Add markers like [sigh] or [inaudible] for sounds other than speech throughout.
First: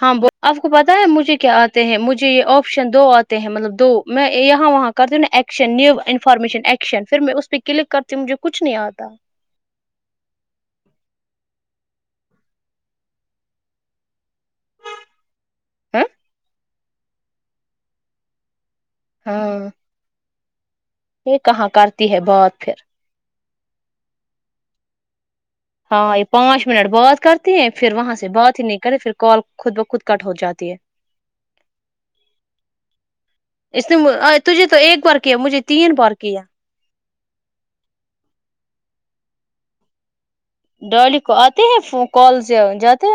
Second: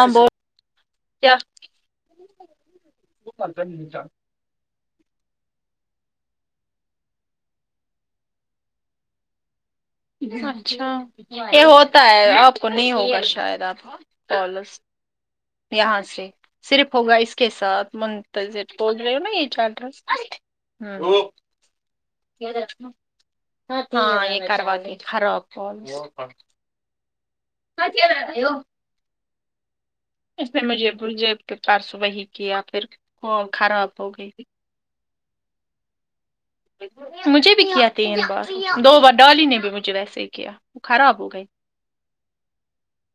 ہاں ب آپ کو پتاہ ہے مجھے کیا آتے ہیں مجھے یہ آپشن دو آتے ہیں مطلب دو میں یہاں وہاں کرتی ہوں نا ایکشن نیو انفارمیشن ایکشن پھر میں اس پہ کلک کرتی ہوں مجھے کچھ نہیں آتا اچھا یہ ہوتا ہے آپ کو نہیں ہوگا شاید آپ کو پالس یہاں ہ سے صرف ہوگا اس کے ساتھ تو پہنچ رہی ہو نا یہ ہاں چار ررس یہ کہاں کرتی ہے بات پھر ہاں یہ کر ودی خراب کالز ہاں یہ پانچ منٹ بات کرتی ہیں پھر وہاں سے بات ہی نہیں کریں پھر کال خود بخود کٹ ہو اس نے جاتی ہے مجھے بلجےب کے پارس وہی کیا پھر وہ خراب اس نے ہو گئی تجھے تو ایک بار کیا مجھے تین بار کیا مجھے بھی کیا تین بار دو بار ڈالی نے بھی مجھے ویسے ہی کیا وہ خراب ڈالی ہو کو گئی اتے ہیں فوں کل سے ہو ج اتے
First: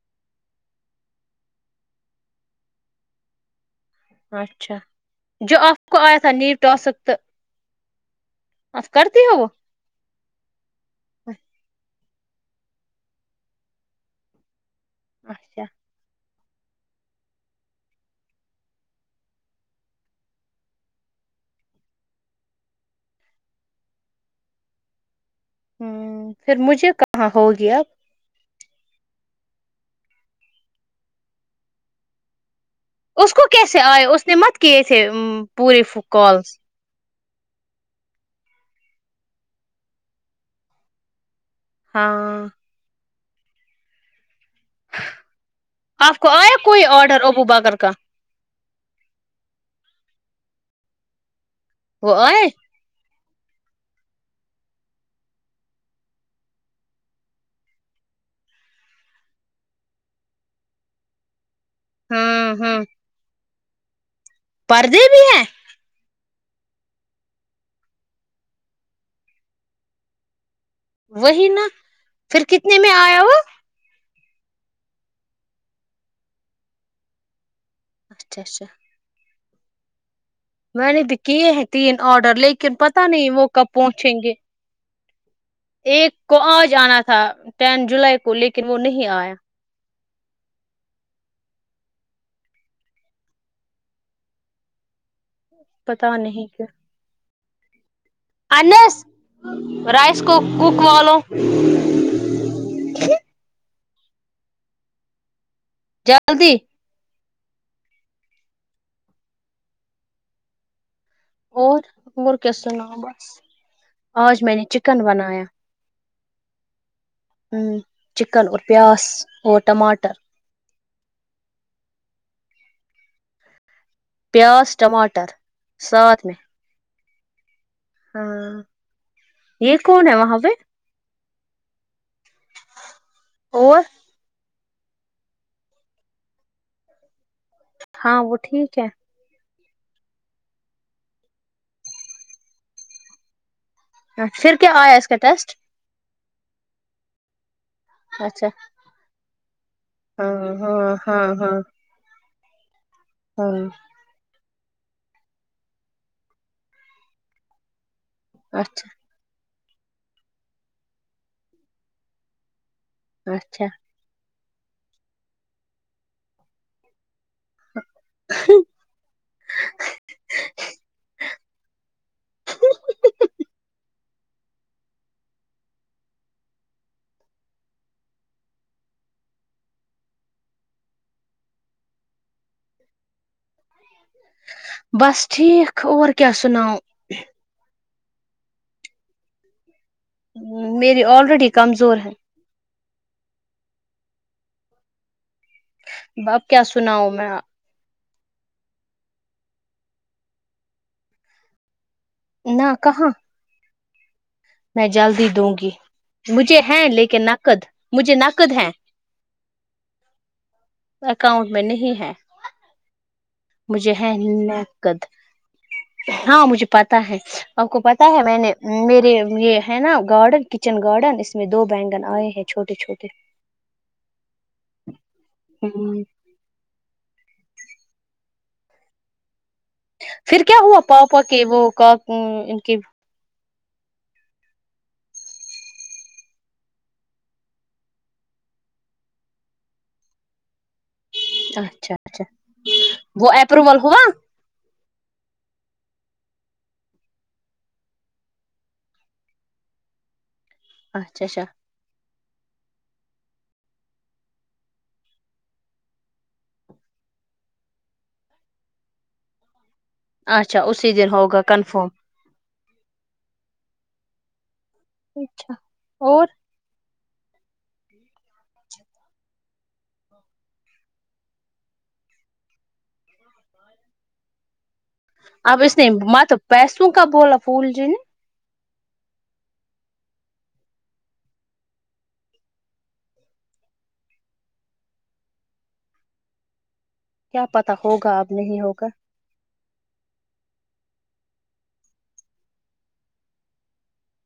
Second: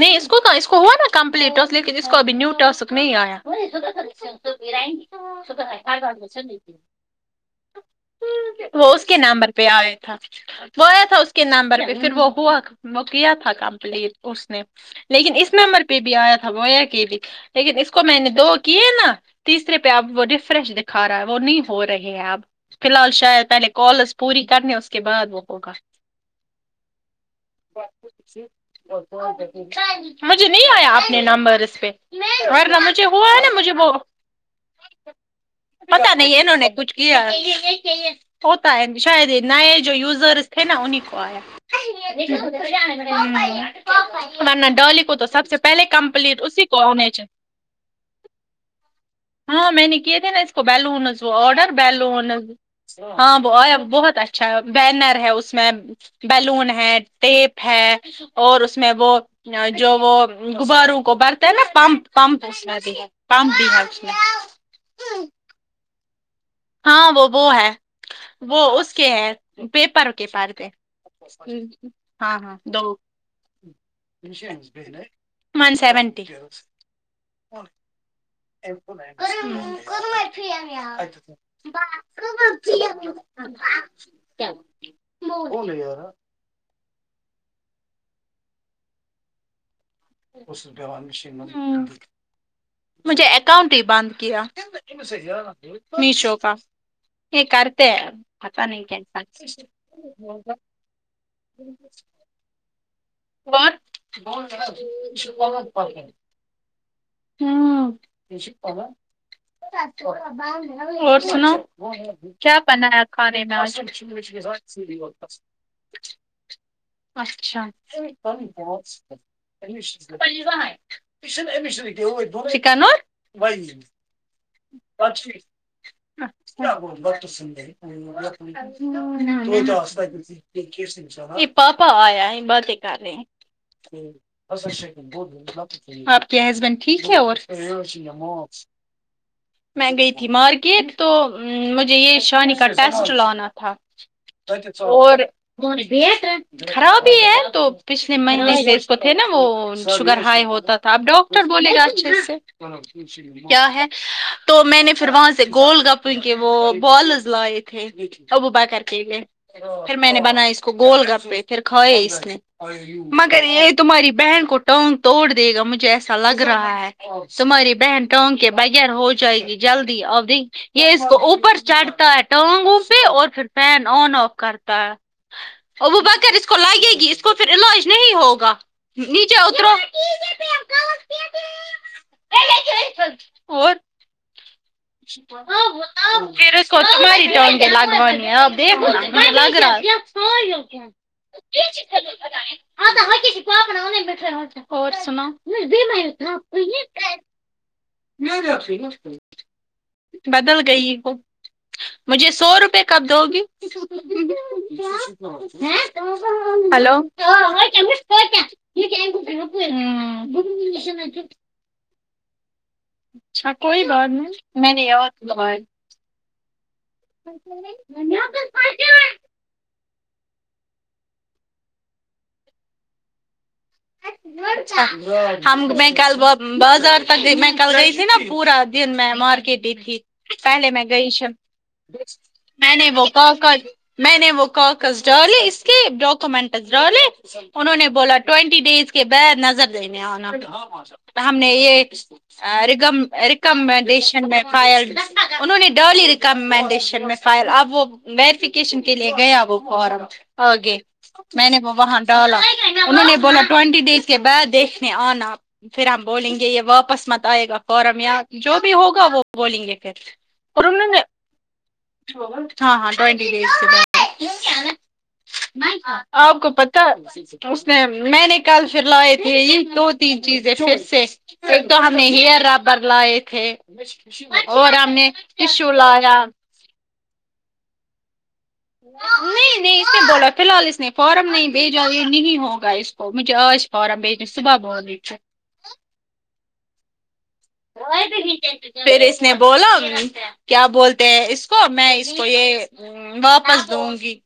نہیں اس کو اس کو ہوا نا کمپلیٹ ٹسک لیکن اس کو ابھی نیو ٹرسک نہیں آیا اچھا جو آپ کو آیا تھا نیو [inaudible] ٹاسک وہ آپ اس کے کرتی ہو وہ نمبر پہ آیا تھا وہ آیا تھا اس کے نمبر پہ پھر وہ ہوا وہ کیا تھا کمپلیٹ اس نے لیکن اس اچھا نمبر پہ بھی آیا تھا وہ کہ بھی لیکن اس کو میں نے دو کیے نا تیسرے پہ اب وہ ریفریش دکھا رہا ہے وہ ن ہو رہے ہیں اب فی الحال شاید پہلے کالز پوری کرنے اس کے بعد وہ ہوگا ہمم پھر مجھے کہاں ہوگی اب مجھے نہیں آیا اپنے نمبر اس پہ مجھے ہوا اس ہے کو نا مجھے کیسے وہ آئے اس نے مت کیے تھے پورے پتا نہیں انہوں کالس کچھ کیا ہے اتا ہے شاید یہ نئے جو یوزرس تھے نا انہیں کو آیا [inaudible] ہاں ڈالی کو تو سب سے پہلے کمپلیٹ اسی کو آنے خدا گھر کا ہاں میں نے کیے تھے نا اس کو بیلونز وہ آرڈر وہ بیلون آئے ہاں وہ آ بہت اچھا ہے بینر ہے اس میں بلون ہے ٹیپ ہے اور اس میں وہ جو وہ غباروں کو بر نا پمپ پمپ ہاں اس میں ہاں د پمپ د ح میں پردے بھی ہیں ہاں وہ وہ ہے وہ اس کے ہے پیپر کے پردے وہی نا ہاں پھر ہاں کتنے دو میں آیا ہوا ون سیونٹی اچھا اچھا میں کیسی نہیں اور وہ اور وہ میں نے تو کیے ہیں تین آڈر لیکن پتہ نہیں وہ کب پہنچیں گے نہیں وہ نہیں آ رہا ایک کو آج آنا تھا ٹین جولائی کو لیکن وہ نہیں آیا اس ڈرا میشن ہمم مجھا اکاؤنٹ ہی بند کیا پتا میشو نہیں کا کیا یہ کرتے ہیں پتا نہیں انس کیسا رائس کو کک والوں واڈ بہت زیادہ شپمنٹ ہے جلدی ہمم ہمم اور سنو اور اور کیا بنا سناؤ ہے بس کھانے میں آج آج میں نے چکن بنایا اچھا ن ہوں چکن اور پیاز اور ٹماٹر یہھ امی میشن کا نا پیاز چ ٹماٹر ساتھ میں کیا ب بت سندے ہاں میری یہ بات کون ہے سنتی وہاں پہ کہ پاپا آ سہ ب د کر رہے ہیں اور آپ کے ہسبینڈ ٹھیک ہے اور ہاں وہ ٹھیک ہے میں گئی تھی مارکیٹ تو مجھے یہ شانی کا ٹیسٹ لانا تھا ہاں، پھر کیا آیا اس کا اور ٹیسٹ م بھیت ہے خراب ہی ہے تو پچھلے اچھا مہینے تھے نا وہ شوگر ہائی ہاں ہوتا تھا ہاں اب ہاں ڈاکٹر ہاں بولے گا اچھے سے اور کچھ نہیں کیا ہاں ہے تو میں نے پھر وہاں سے گول گپ کے وہ بالز لائے تھے ابوبکر اچھا کیلیے پھر میں نے بنا یے اس کے گول گپپے پھر کھائے اس نے مگر اچھا یہ تمہاری بہن کو ٹانگ توڑ دے گا مجھے ایسا لگ رہا ہے تمہاری بہن ٹانگ کے بغیر ہو جائے گی جلدی ابھی یہ اس کو اوپر چڑھتا ہے ٹانگوں پہ اور پھر فین آن آف کرتا ہے ابوبکر اس لگیگی اسکو پھر علاج نہیں ہوگا نیچے اترو اور بس ٹھیک اور کیا پھر سناؤ سوچ ماری تو کے لگ آپ دیکھ لگ رہا ہے میرے الریڈی کمزور ہے اور سناؤ اب کیا سناؤ میں [unintelligible] بدل گئی ہو مجھے سو نہ روپے کب کہاں دو گی میں جلدی دوں گی مجھے ہیں ہلو لیکن نقد مجھے نقد ہیں اکاؤنٹ میں نہیں ہے اچھا کوئی مجھے بات ہے نہیں میں نقد نےیاد لگاۓ ہاں مجھے پتا ہے آپ کو پتا ہے میں نے میرے یہ ہے نا گارڈن کچن گارڈن اس میں دو بیگن آئے ہیں چھوٹے چھوٹے اچھا ہم میں ہوں کل بہت بازار تک کے میں کل گئی تھی نا پورا دن میں مارکیٹ میں تھی پھر کیا پہلے ہوا میں میں گئی پاپا کے وہ کا ان [unintelligible] میں کے نے وہ کاغذ میں نے وہ کاغذ ڈالے اس کے ڈاکومنٹ ڈالے انہوں نے بولا ٹوینٹی ڈیس کے بعد نظر دینے آنا ہم نے یہ اچھا اچھا رگم وہ اپروول ریکمینڈ ہوا یشن میں فائل انہوں نے ڈرلی ریکمنڈیشن میں فائل اب وہ ویریفیکیشن کے لیے گیا وہ فارم آگے اچھا اچھا میں نے وہ وہاں ڈالا انہوں نے بولا ٹوینٹی ڈیز کے بعد دیکھنے آنا پھر ہم بولیں گے یہ واپس مت آئے گا فورم یا جو بھی ہوگا وہ بولیں گے پھر اچھا اور اسی انہوں نے دن ہوگا کنفرم ہاں ہاں ٹوئنٹی ڈیس کے بعد اچھا اور اپ کو پتا اس نے میں نے کل پھر لائے تھے یہ دو تین چیزیں پھر سے ایک تو ہم نے ہیئر ربر لائے تھے اور ہم نے اب ٹشو اس نے لایا مت پیسوں کا بولا [unintelligible] نہیں نہیں اس نے بوڑا فی الحال اس نے فارم نہیں بھیجا یہ نہیں ہوگا اس کو مجھے آج فارم بھیجنے صبح بولی تھی کیا پتا ہوگا اب نہیں ہوگا [unintelligible] اس نے بولو کیا بولتے ہیں اس کو میں اس کو یہ واپس دوں گی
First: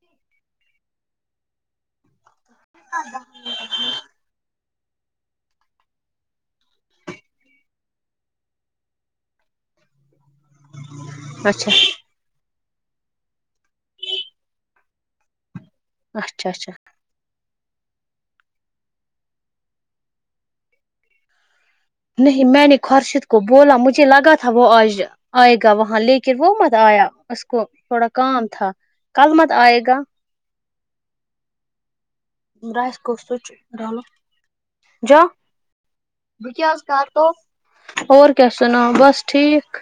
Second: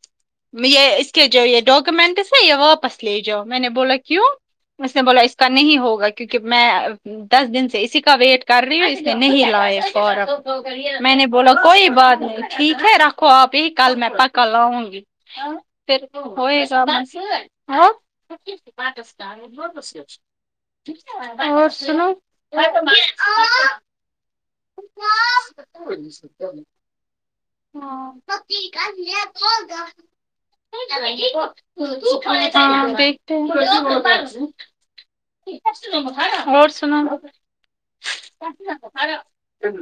یہ اس کے جو یہ ڈاکومینٹس بھیا واپس لے جاؤ میں نے بولا کیوں اس نے بولا اس کا نہیں ہوگا کیونکہ میں دس دن سے اسی ویٹ کر رہی ہوں اس نے نہیں لائے فورم میں نے بولا اچھا کوئی بات ٹھیک ہے رکھو آپ ہی کل میں کل میں پکا لاؤں گی پھر اچھا ہوئے اچھا گا ہاں اور سناؤ نہیں میں نے خورشد کو بولا مجھے لگا تھا وہ آج آئے گا وہاں لے کے وہ مت آیا اس کو تھوڑا کام تھا کل مت آئے گا ہاں رائس کو دیکھتے ہیں سوئچ ڈالو جا ور سناؤ اور کیا سنا بس ٹھیک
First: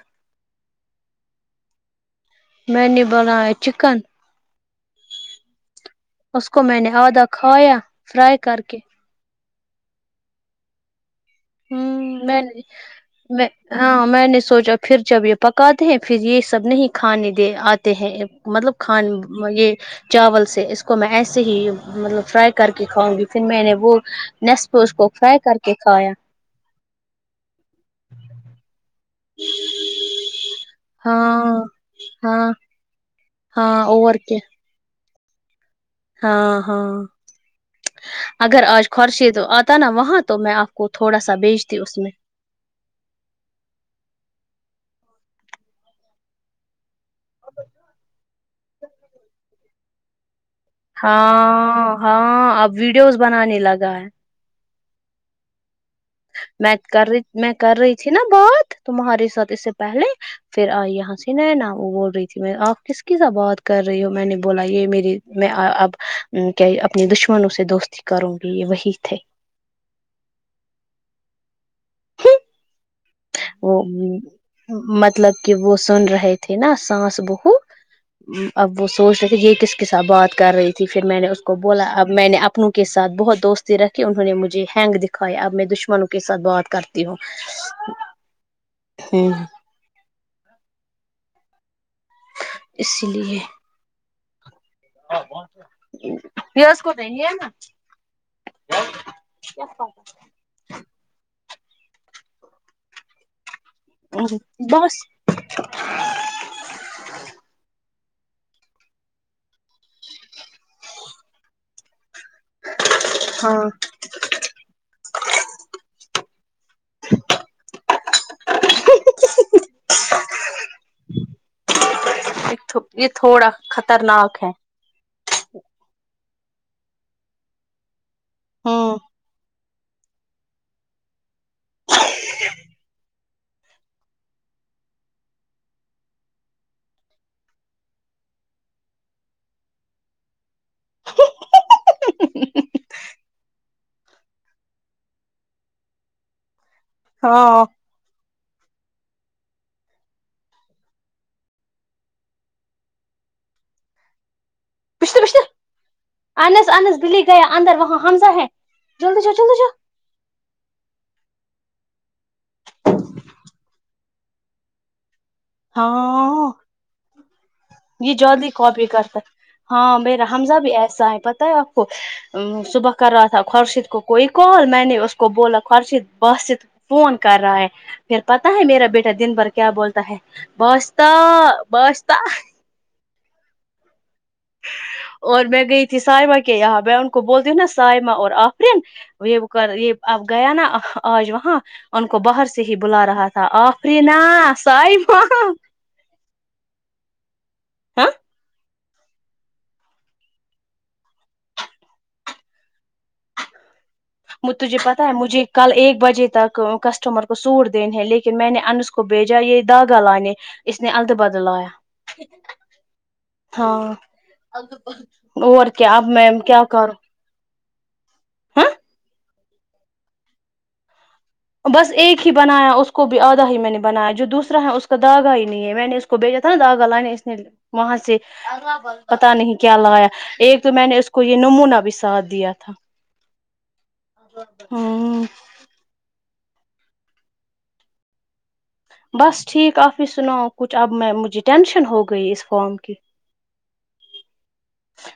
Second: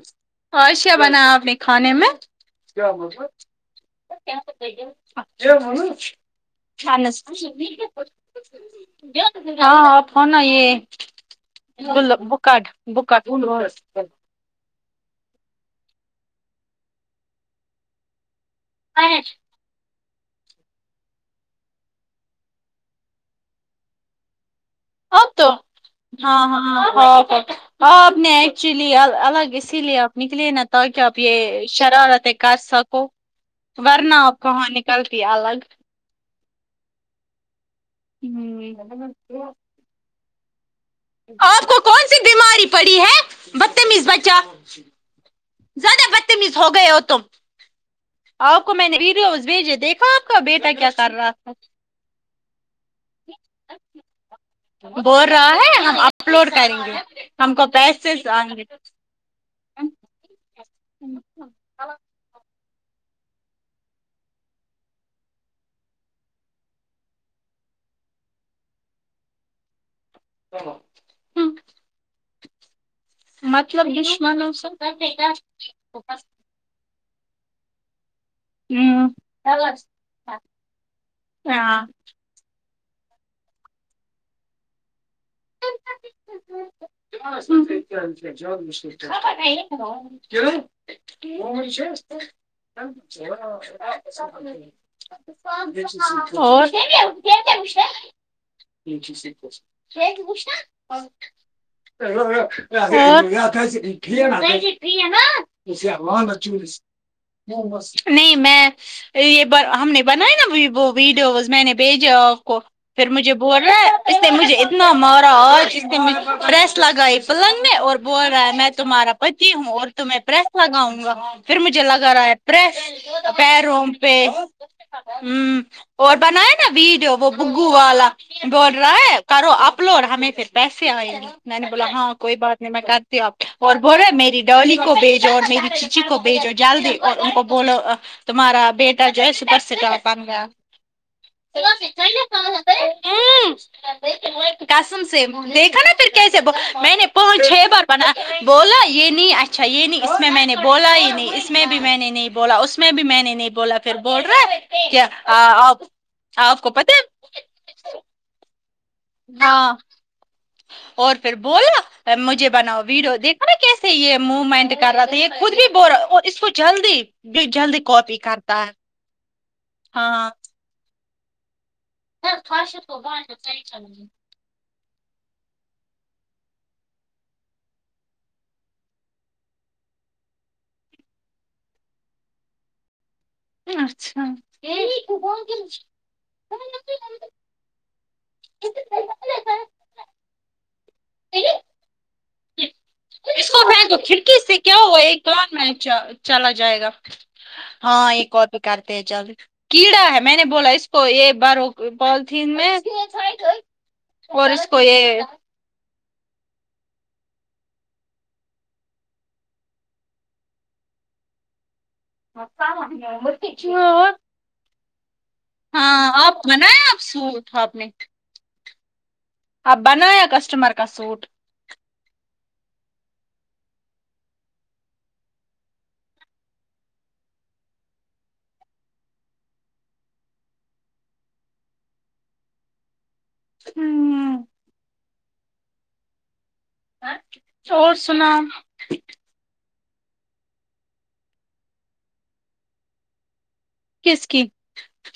آج کیا بنایا آپ نے کھانے میں میں نے بنایا چکن اچھا اس کو میں نے آدھا کھایا فرائی کر کے [unintelligible] ہاں فنا یہ ہوں میں نے بکٹ بکٹ میں ہاں میں نے سوچا پھر جب یہ پکاتے ہیں پھر یہ سب نہیں کھانے دے آتے ہیں مطلب خان مے یہ چاول سے اس کو میں ایسے ہی مطلب فرائی کر کے کھاؤں گی پھر میں نے وہ نسپو اس کو اب فرائی تو کر کے کھایا ہاں ہاں آپ نے ایکچولی الگ اسی لیے آپ نکلے نا تاکہ آپ یہ ہاں شرارتیں ہاں کر سکو ہاں اور ورنا آپ کیا کہاں نکلتی الگ ہاں ہاں اگر آج خرشے تو آتا نا وہاں تو میں آپ کو تھوڑا سا آپ بیچتی کو اس کون میں سی بیماری پڑی ہے بدتمیز بچہ زیادہ بدتمیز ہو گئے ہو تم آپ کو میں نے ویڈیوز بھیجے دیکھا آ کا بیٹا کیا کر رہا تھا ہاں ہاں اب ویڈیوز بنانے لگا ہے بول رہا ہے اپلوڈ میں کریں گے کر رہی میں ہم کو کر رہی تھی پیسے نا آئیں گے بات تمہاریے ساتھ اس سے پہلے پھر آ یہاں سے نےنا وہ بول رہی تھی میں آ اس کی سب بات کر رہی ہو میں نے بولا یہ میری میں اب کیا اپنی دشمنوں سے دوست کروں گی یہ وہی تھے تو وہ مطلب دشمنوں سے مطلب کہ وہ سن رہے تھے نا سانس بہو اب وہ سوچ رہے تھے یہ کس ک س بات کر رہی تھی پھر میں نے اس کو ہاں بولا اب میں نے اب اپنوں کے ساتھ بہت دوستی رکھے انہوں نے مجھے ہینگ دکھایا اب میں دشمنوں کے ساتھ بات کرتی ہوں [unintelligible] اسی [unintelligible] لیے [unintelligible] یہ اس کو نہیں ہے اور اور بس [unintelligible] نہیں میں یہ ہم نے بنایا نا ویڈیوز میں نے بھیجا کو پھر مجھے ہاں بولنا اس نے مجھے اتنا مارا آج پریس لگائی پلنگ میں اور بول رہا ہے میں تمہارا پتی ہوں اور تمہیں پریس لگاؤں گا پھر مجھے لگا رہا ہے یہ پریس تھوڑا پیروں پہ خطرناک ہ ہے اور بنائے نا ویڈیو وہ بگو والا بول رہا ہے کرو اپ لوڈ ہمیں پھر پیسے آئے ہیں میں نے بولا ہاں کوئی بات نہیں میں کر اور بولے میری ڈولی کو بھیجو اور میری چیچی کو بھیجو جل دی اور ان کو بولو تمہارا بیٹا جو ہے سوپر سٹار بن گیا قسم سے دیکھا نا پھر کیسے میں نے پانچ چھ ہاں بار بولا یہ نہیں اچھا یہ نہیں اس میں میں نے بولا یہ نہیں اس میں بھی میں نے نہیں بولا اس میں میں بھی میں نے نہیں بولا پھر بول رہا کیا پچھتے پچھتے آپ آپ انس کو پتہ انس ہے بلی گیا اندر وہاں حمزہ ہے جلدی جا جلدی جا ہاں اور پھر بولا مجھے بناؤ ویڈیو دیکھا کیسے یہ موومنٹ کر رہا تھا خود بھی بول رہا اور اس کو ہاں جلدی جلدی کاپی کر کی کاپی کرتاک ہاں میرا حمزہ بھی ایسا ہے پتہ ہے آپ کو صبح کر رہا تھا خورشید کو کوئی کال میں نے اس کو بولا خورشید باسط فون کر رہا ہے پھر پتا ہے میرا بیٹا دن بھر کیا بولتا ہے بشتاہ بشتاہ اچھا اور میں گئی تھی سائمہ کے یہاں میں ان کو بولتی ہوں نا سائمہ اور آفرین یہ وہ کر یہ اب گیا نا آج وہاں ان کو باہر سے ہی بلا رہا اس تھا کو پھینکو آفرینا کھڑکی سے کیا ہوا ایک سائمہ کان میں چلا جائے گا ہاں ایک کاپی کرتے ہیں جلدی کیڑا ہے میں نے بولا اس کو یہ بارو پالتھین میں اور اس تجھے کو پتا ہے یہ مجھے کل ایک بجے تک کسٹمر کو سوٹ دینے ہیں لیکن میں نے انس کو بھیجا یہ داگا لانے اس نے اللد باد لایا ہاں ہاں اور کیا اب میں کیا کروں سو تھاا آپ نے ہ آپ بناایا کسٹمر کا سوٹ بس ایک ہی بنایا اس کو بھی آدھا ہی میں نے بنایا جو دوسرا ہے اس کا داگا ہی نہیں ہے میں نے اس کو کو بیجا تھا نا داگہ لانا اس نے وہاں سے پتہ نہیں کیا لایا ایک تو میں نے اس کو یہ نمونہ بھی ساتھ دیا تھا ہوں، ہاں اور سناؤ بس ٹھیک آپ ہی سناؤ کچھ اب میں مجھے ٹینشن ہو گئی اس فارم کی کس کی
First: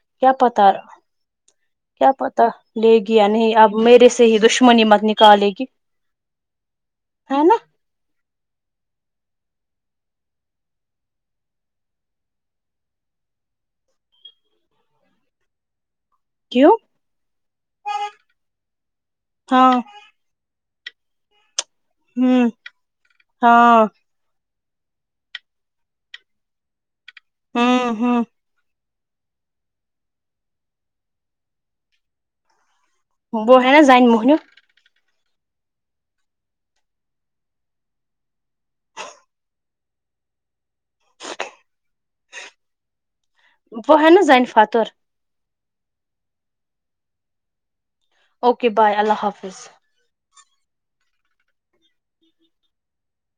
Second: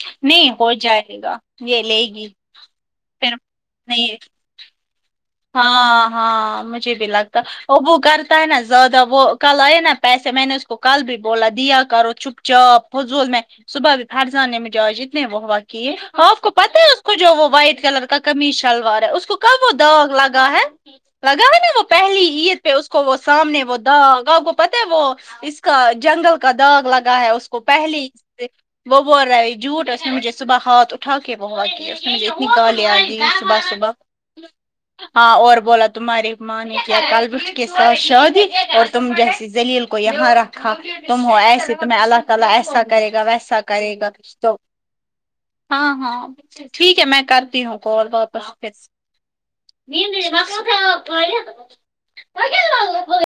کیا نہیں پتا ہو جائے گا یہ لے کیا گی پتا لے گی یا پھر نہیں اب میرے نہیں سے ہی دشمنی مت نکالے گی ہاں ہاں مجھے بھی لگتا ہے نا اب وہ کرتا ہے نا زیادہ وہ کل آئے نا پیسے میں نے اس کو کل بھی بولا دیا کرو چپ چاپ فضول م میں صبح بھی بھر جانے میں کیا جتنے و وہ وق ہف کو کیوں پتہ ہے اس کو جو وہ وائٹ کلر کا کمیز شلوار ہے اس کو کب وہ ہاں داغ لگا ہے لگا ہے نا وہ پہلی ہوں عید پہ اس کو وہ سامنے وہ ہاں داغا پتہ ہے وہ اس کا جنگل کا داغ لگا ہے اس کو ہوں پہلے ہوں سے وہ بول رہا ہے جھوٹ اس نے مجھے صبح ہاتھ اٹھا کے بولا کی اس نے مجھے اتنی گالی دی بو صبح ہے نا صبح جائن موہنیو ہاں اور بولا تمہاریے ماں نے کیا کلبٹ کے ساتھ شادی اور تم جیسی زلیل کو یہاں رکھا تم ہو ایسے تمہیں اللہ تعالی ایسا کرے گا ویسا کرے وہ گا ہے نا زین فاتر ہاں ہاں ٹھیک ہے میں کرتی ہوں کال بعد اوکے بائے اللہ حافظ